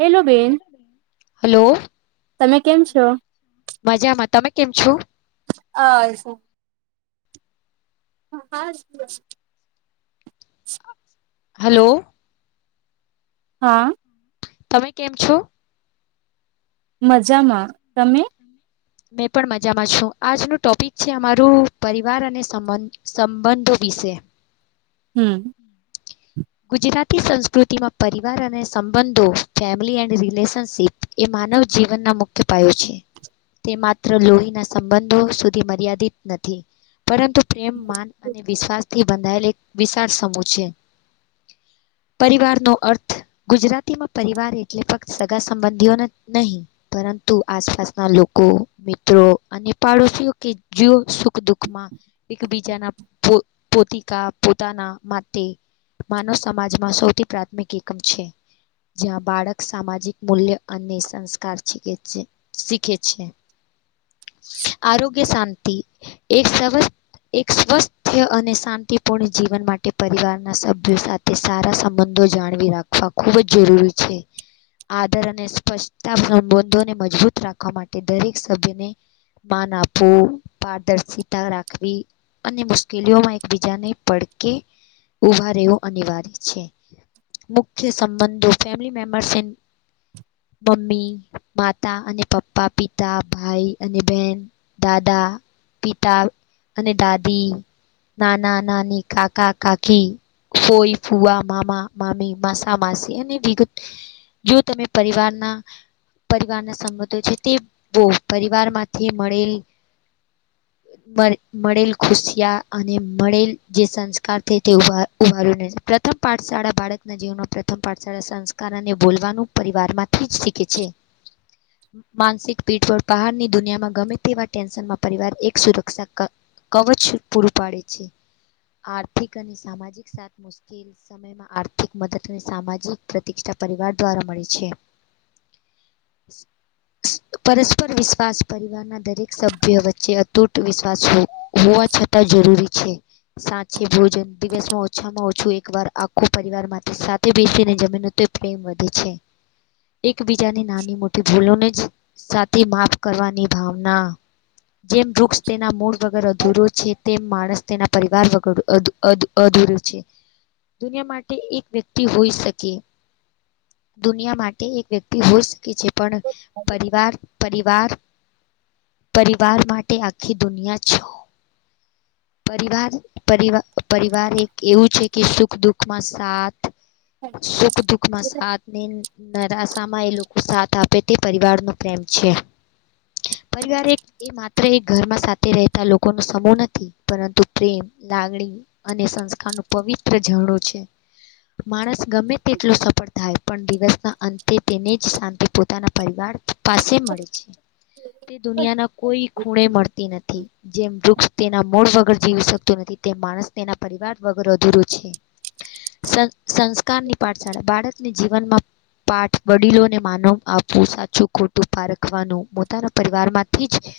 Hello બેન hello તમે કેમ છો? મજામાં તમે કેમ છો. અ શું હા હલો હા તમે કેમ છો. મજામાં તમે. મેં પણ મજામાં છું આજનું ટોપિક છે અમારું પરિવાર અને સંબંધ સંબંધો વિશે. હમ ગુજરાતી સંસ્કૃતિમાં પરિવાર અને સંબંધો ફેમિલી એન્ડ રિલેશનશિપ એ માનવ જીવનના મુખ્ય પાયો છે. તે માત્ર લોહીના સંબંધો સુધી મર્યાદિત નથી પરંતુ પ્રેમ માન અને વિશ્વાસ થી બંધાયેલ એક વિશાળ સમૂહ છે. પરિવાર નો અર્થ ગુજરાતીમાં પરિવાર એટલે ફક્ત સગા સંબંધીઓને નહીં. પરંતુ આસપાસના લોકો મિત્રો. અને પાડોશીઓ કે જુઓ સુખ દુઃખમાં એકબીજાના પો પોતિકા પોતાના માટે. માનવ સમાજમાં સૌથી પ્રાથમિક એકમ છે. જ્યાં બાળક સામાજિક મૂલ્ય અને સંસ્કાર શીખે છે. શીખે છે આરોગ્ય શાંતિ. એક એક સ્વસ્થ અને શાંતિપૂર્ણ જીવન માટે પરિવારના સભ ભ્યો સાથે સારા સંબંધો જાળવી રાખવા ખૂબ જ જરૂરી છે. આદર અને સ્પષ્ટતા સંબંધોને મજબૂત રાખવા માટે દરેક સભ્યને માન આપવું પારદર્શિતા રાખવી. અને મુશ્કેલીઓમાં એકબીજાને પડકે ઉભા રહવો. અનિવાર્ય છે મુખ્ય સંબંધો ફેમિલી મેમ્બર્સ એન મમ્મી માતા અને પપ્પા પિતા ભાઈ અને બેન દાદા પિતા અને દાદી નાના નાની કાકા કાકી ફોઈ ફુવા મામા મામી માસા માસી અને વિગ જો તમે પરિવારના પરિવારના સંબંધો છે તે બ પરિવાર માંથી મળેલ મળ મળેલ ખુશિયા અને મળેલ જે સંસ્કાર છે તે ઉભા ઉભા્યું પ્રથમ પાઠશાળા બાળકના જીવનમાં પ્રથમ પાઠશાળા સંસ્કાર અને બોલવાનું પરિવારમાં થી જ શીખે છે. માનસિક પીઠ પરળ પહડની દુનિયામાં ગમે તેવા ટેન્શનમાં પરિવાર એક સુરક્ષા કવચ પૂરું પાડે છે આર્થિક અને સામાજિક સાત મુશ્કેલ સમયમાં આર્થિક મદદ અને સામાજિક પ્રતિષ્ઠા પરિવાર દ્વારા મળે છે. પરસ્પર વિશ્વાસ પરિવારના દરેક સભ્ય વચ્ચે અતૂટ વિશ્વાસ હોવા છતાં જરૂરી છે. સાચ છે ભોજન દિવસમાં ઓછામાં ઓછું એક વાર આખો પરિવાર માટે સાથે બેસીને જમને તો પ્રેમ વધે છે. એકબીજાની નાની મોટી ભૂલોને જ સાથે માફ કરવાની ભાવના જેમ વૃક્ષ તેના મૂળ વગર અધૂરો છે તેમ માણસ તેના પરીવાર વગર અધ અધ અધ અધુરુ છે દુનિયા માટે એક વ્યક્તિ હોય શકે દુનિયા માટે એક વ્યક્તિ હોય શકે છે પણ પરિવાર પરિવાર પરિવાર માટે આખી દુનિયા છો પરિવાર પરિવા પરિવાર એક એવું છે કે સુખ દુઃખમાં સાથ સુખ દુઃખમાં સાથ ને નરાશામાં એ લોકો સાથ આપે તે પરિવાર નો પ્રેમ છે પરીવાર એક એ માત્ર એ ઘરમાં સાથે રહેતા લોકો ન સમૂહ નથી પરંતુ પ્રેમ લાગણી અને સંસ્કાર નું પવિત્ર ઝરડો છે માણસ ગમે તેટલો સફળ થાય પણ દિવસના અંતે તેને જ શાંતિ પોતાના પરિવાર પાસે મળે છે તે દુનિયાના કોઈ ખૂણે મળતી નથી જેમ વૃક્ષ તેના મૂળ વગર જીવી શકતો નથી તેમ માણસ તેના પરિવાર વગર અધૂરું છે સંસ્ન સંસ્કારની પાઠશાળા બાળકને જીવનમાં પાઠ વડીલોને માનવ આપવું સાચું ખોટું પારખવાનું પોતાના પરિવારમાંથી જ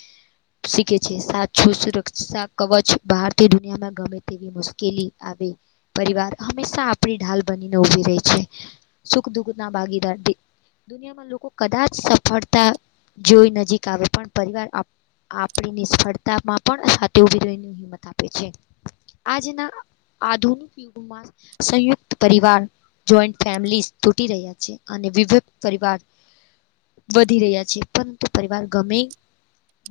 શીખે છે સાચું સુરક્ષા કવચ બહારથી દુનિયામાં ગમે તેવી મુશ્કેલી આવી પરિવાર હંમેશા આપણી ઢાલ બનીને ઉભી રહી છે સુખ દુખ ના ભાગીદાર ભી દુનિયામાં લોકો કદાચ સફળતા જોઈ નજીક આવે પણ પરિવાર આપણી નિષ્ફળતામાં પણ હિંમત આપે છે આજના આધુનિક યુગમાં સંયુક્ત પરિવાર જોઈન્ટ ફેમિલી તૂટી રહ્યા છે અને વિક પરિવાર વધી રહ્યા છે પરંતુ પરિવાર ગમે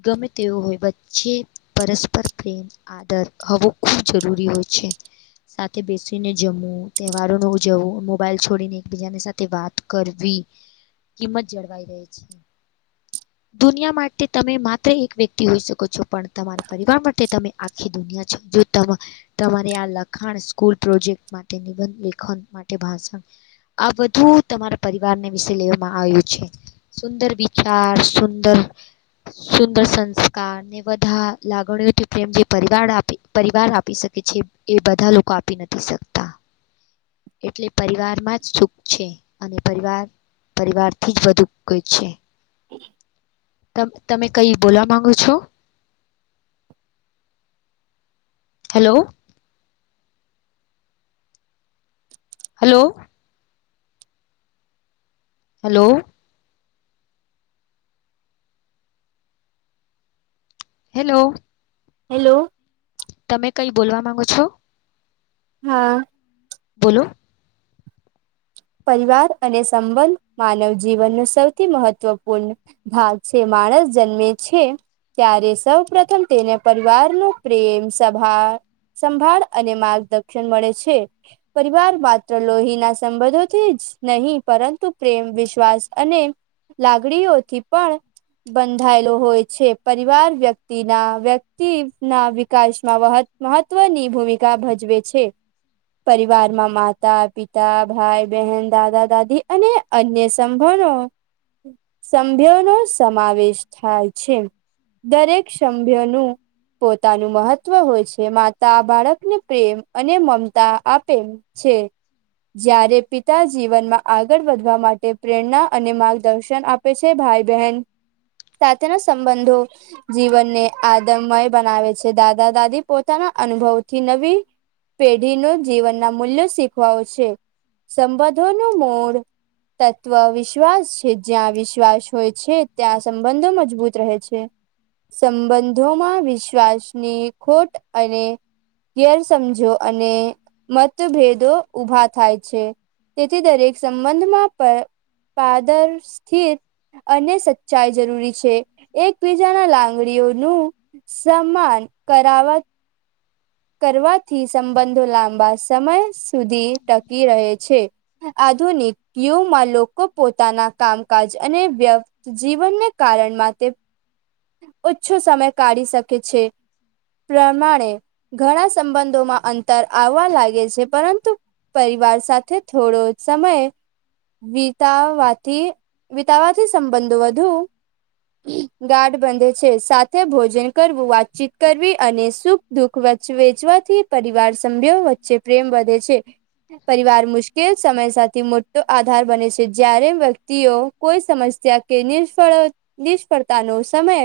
ગમે તેવું હોય વચ્ચે પરસ્પર પ્રેમ આદર હોવો ખૂબ જરૂરી હોય છે સાથે બેસીને જમવું તહેવારોને ઉજવું મોબાઈલ છોડીને એકબીજાની સાથે વાત કરવી કિંમત જળવાઈ રહી છે દુનિયા માટે તમે માત્ર એક વ્યક્તિ હોઈ શકો છો પણ તમારા પરિવાર માટે તમે આખી દુનિયા છો તમ આ લખાણ સ્કૂલ પ્રોજેક્ટ માટે નિબંધ લેખન માટે ભાષણ આ બધુ તમારા પરિવારને વિશે લેવામાં આવ્યું છે સુંદર વિચાર સુંદર સુંદર સંસ્કાર ને બધા લાગણીઓથી પ્રેમ જે પરિવાર આપી પરિવાર આપી શકે છે એ બધા લોકો આપી નથી શકતા એટલે પરિવાર માં જ સુખ છે અને પરિવાર પરિવારથી જ બધું કોઈ છે [inaudible] ત તમે કઈ બોલવા માંગો છો. Hello. Hello. Hello. Hello. Hello. તમે કઈ બોલવા માંગો છો. હા. બોલો. પરિવાર અને સંબંધ માનવ જીવનનો સૌથી મહત્વપૂર્ણ. ભાગ છે માણસ જન્મે છે. ત્યારે સૌ પ્રથમ તેને પરિવારનુ પ્રેમ સભા સંભાળ અને માર્ગદર્શન મળે છે પરિવાર માત્ર લોહીના સંબંધો જ નહીં પરંતુ પ્રેમ, વિશ્વાસ અને લાગણીઓથી પણ બંધાયેલો હોય છે પરિવાર વ્યક્તિના વ્યક્તિ ના વિકાસમાં વ મહત્વની ભૂમિકા ભજવે છે પરિવારમાં માતા, પિતા, ભાઈ બહેન, દાદા, દાદી અને અન્ય સંભણો સભ્યો નો સમાવેશ થાય છે દરેક સભ્યોનુ. પોતાનું મહત્વ હોય છે માતા બાળકને પ્રેમ અને મમતા આપે છે જ્યારે પીત પિતા જીવનમાં આગળ વધવા માટે પ્રેરણા અને માર્ગદર્શન આપે છે ભાઈ બહેન સાથેના સંબંધો જીવનને આદમમય બનાવે છે દાદા-દાદી પોતાના અનુભવથી નવી પેઢીનુ જીવનના મૂલ્યો શીખવો છે. સંબંધો નું મૂળ તત્વ વિશ્વાસ છે જ્યાં વિશ્વાસ હોય છે ત્યાં સંબંધો મજબૂત રહે છે. સંબંધોમાં વિશ્વાસની ખોટ અને ગેર સમજો અને મતભેદો ઉઊભા થાય છે. તેથી દરેક સંબંધમાં પાદરશથિત અને સચ્ચાઈ જરૂરી છે એકબીજાના લાંગડીઓનું સમાન કરાવવા કરવાથી સંબંધો લાંબા સમય સુધી ટકી રહે છે આધુનિક યુમાં લોકો પોતાના કામકાજ અને વ્ય જીવનને કારણમાં તે ઓછો સમય કાઢી શકે છે પ્રમાણે. ઘણા સંબંધોમાં અંતર આવવા લાગે છે પરંતુ. પરિવાર સાથે થોડો જ સમય વિતાવાથી વિતાવાથી સંબંધો વધુ ગાડ બંધે છે સાથે ભોજન કરવું વાતચીત કરવી અને સુખ દુઃખ વચ વેચવાથી પરિવાર સભ્યો વચ્ચે પ્રેમ વધે છે. પરિવાર મુશ્કેલ સમય સાથે મોટો આધાર બને છે જ્યારે વ્યક્તિઓ કોઈ સમસ્યા કે નિષ્ફળ નિષ્ફળતાનો સમય.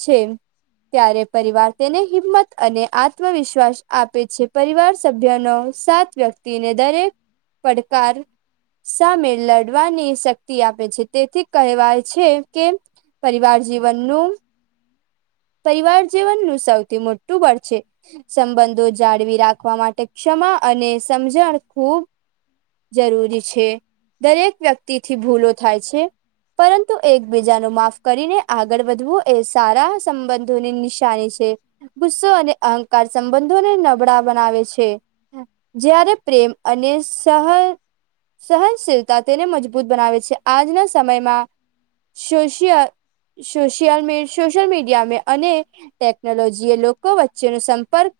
છે ત્યારે પરિવાર તેને હિંમત અને આત્મવિશ્વાસ આપે છે પરિવાર સભ્યનો સાત વ્યક્તિને દરેક પડકાર. સામે લડવાની શક્તિ આપે છે તેથી કહેવાય છે કે પરિવાર જીવનનું પરિવાર જીવનનું સૌથી મોટું બડ છે. સંબંધો જાળવી રાખવા માટે ક્ષમા અને સમજણ ખૂબ જરૂરી છે. દરેક વ્યક્તિથી ભૂલો થાય છે. પરંતુ એકબીજા નુ માફ કરીને આગળ વધવું એ સારા સંબંધોની નિશાઈ છે. ગુસ્સો અને અહંકાર સંબંધોને નબળા બનાવે છે. જ્યારે પ્રેમ અને સહ સહનશીલતા તેને મજબૂત બનાવે છે. આજના સમયમાં શોશય સોશિયલ મિ સોશિયલ મીડિયા મે અને ટેકનોલોજી જે લોકો વચ્ચે નો સંપર્ક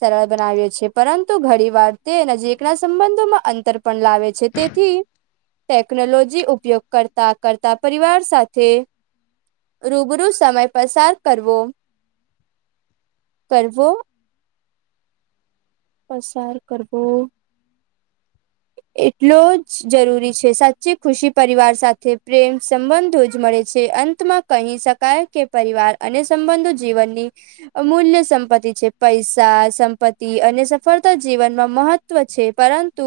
સરળ બનાવ્યો છે, પરંતુ ઘણી વાર તે નજીકના સંબંધોમાં અંતર પણ લાવે છે. તે થી ટેકનોલોજી ઉપયોગ કરતા કરતા પરિવાર સાથે રૂબરૂ સમય પસાર કરવો. કરવો. પસાર કરવો. એટલો જ જરૂરી છે. સાચી ખુશી પરિવાર સાથે પ્રેમ સંબંધો જ મળે છે. અં તમાં કહી શકાય કે પરિવાર અને સંબંધો જીવનની અમૂલ્ય સંપત્તિ છે. પઈસા, સંપત્તિ અને સફળતા જીવનમાં મહ ત્વ છે, પરંતુ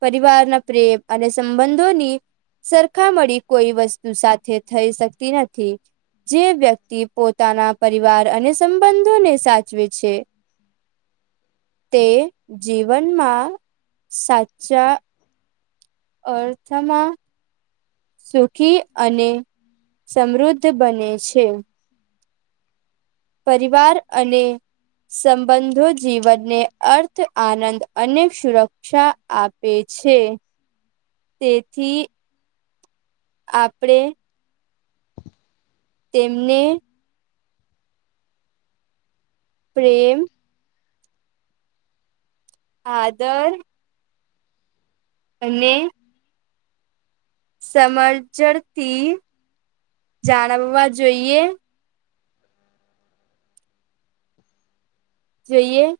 પરિવારના પ્રેમ અને સંબંધોની સરખામળી કોઈ વસ્તુ સાથે થઈ શકતી નથી. જે વ્યક્તિ પોતાના પરિવાર અને સંબંધોને સાચવે છે. તે જીવનમાં સાચા અર્થમાં સુખી અને સમૃદ્ધ બને છે. પરિવાર અને સંબંધો જીવનને અર્થ, આનંદ અને સુરક ક્ષા આપે છે, તેથી આપડે તેમને પ્રેમ આદર અને સમરજડતી જાળવવા જોઈએ. જોઈએ.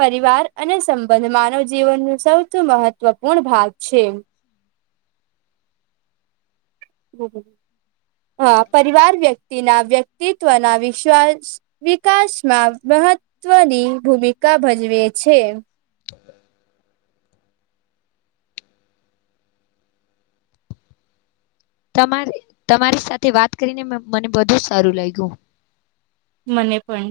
પરિવાર અને સંબંધ માનવ જીવન નુ સૌથી મહત્વપૂર્ણ ભાગ છે. હ, પરિવાર વ્યક્તિ ના વ્યક્તિત્વ ના વિશ્વાસ વિકાસમાં મહત્વની ભૂમિકા ભજવે છે. તો તમારે તમારી સાથે વાત કરીને મ મને બધુ સારું લાયગુ. મને પન.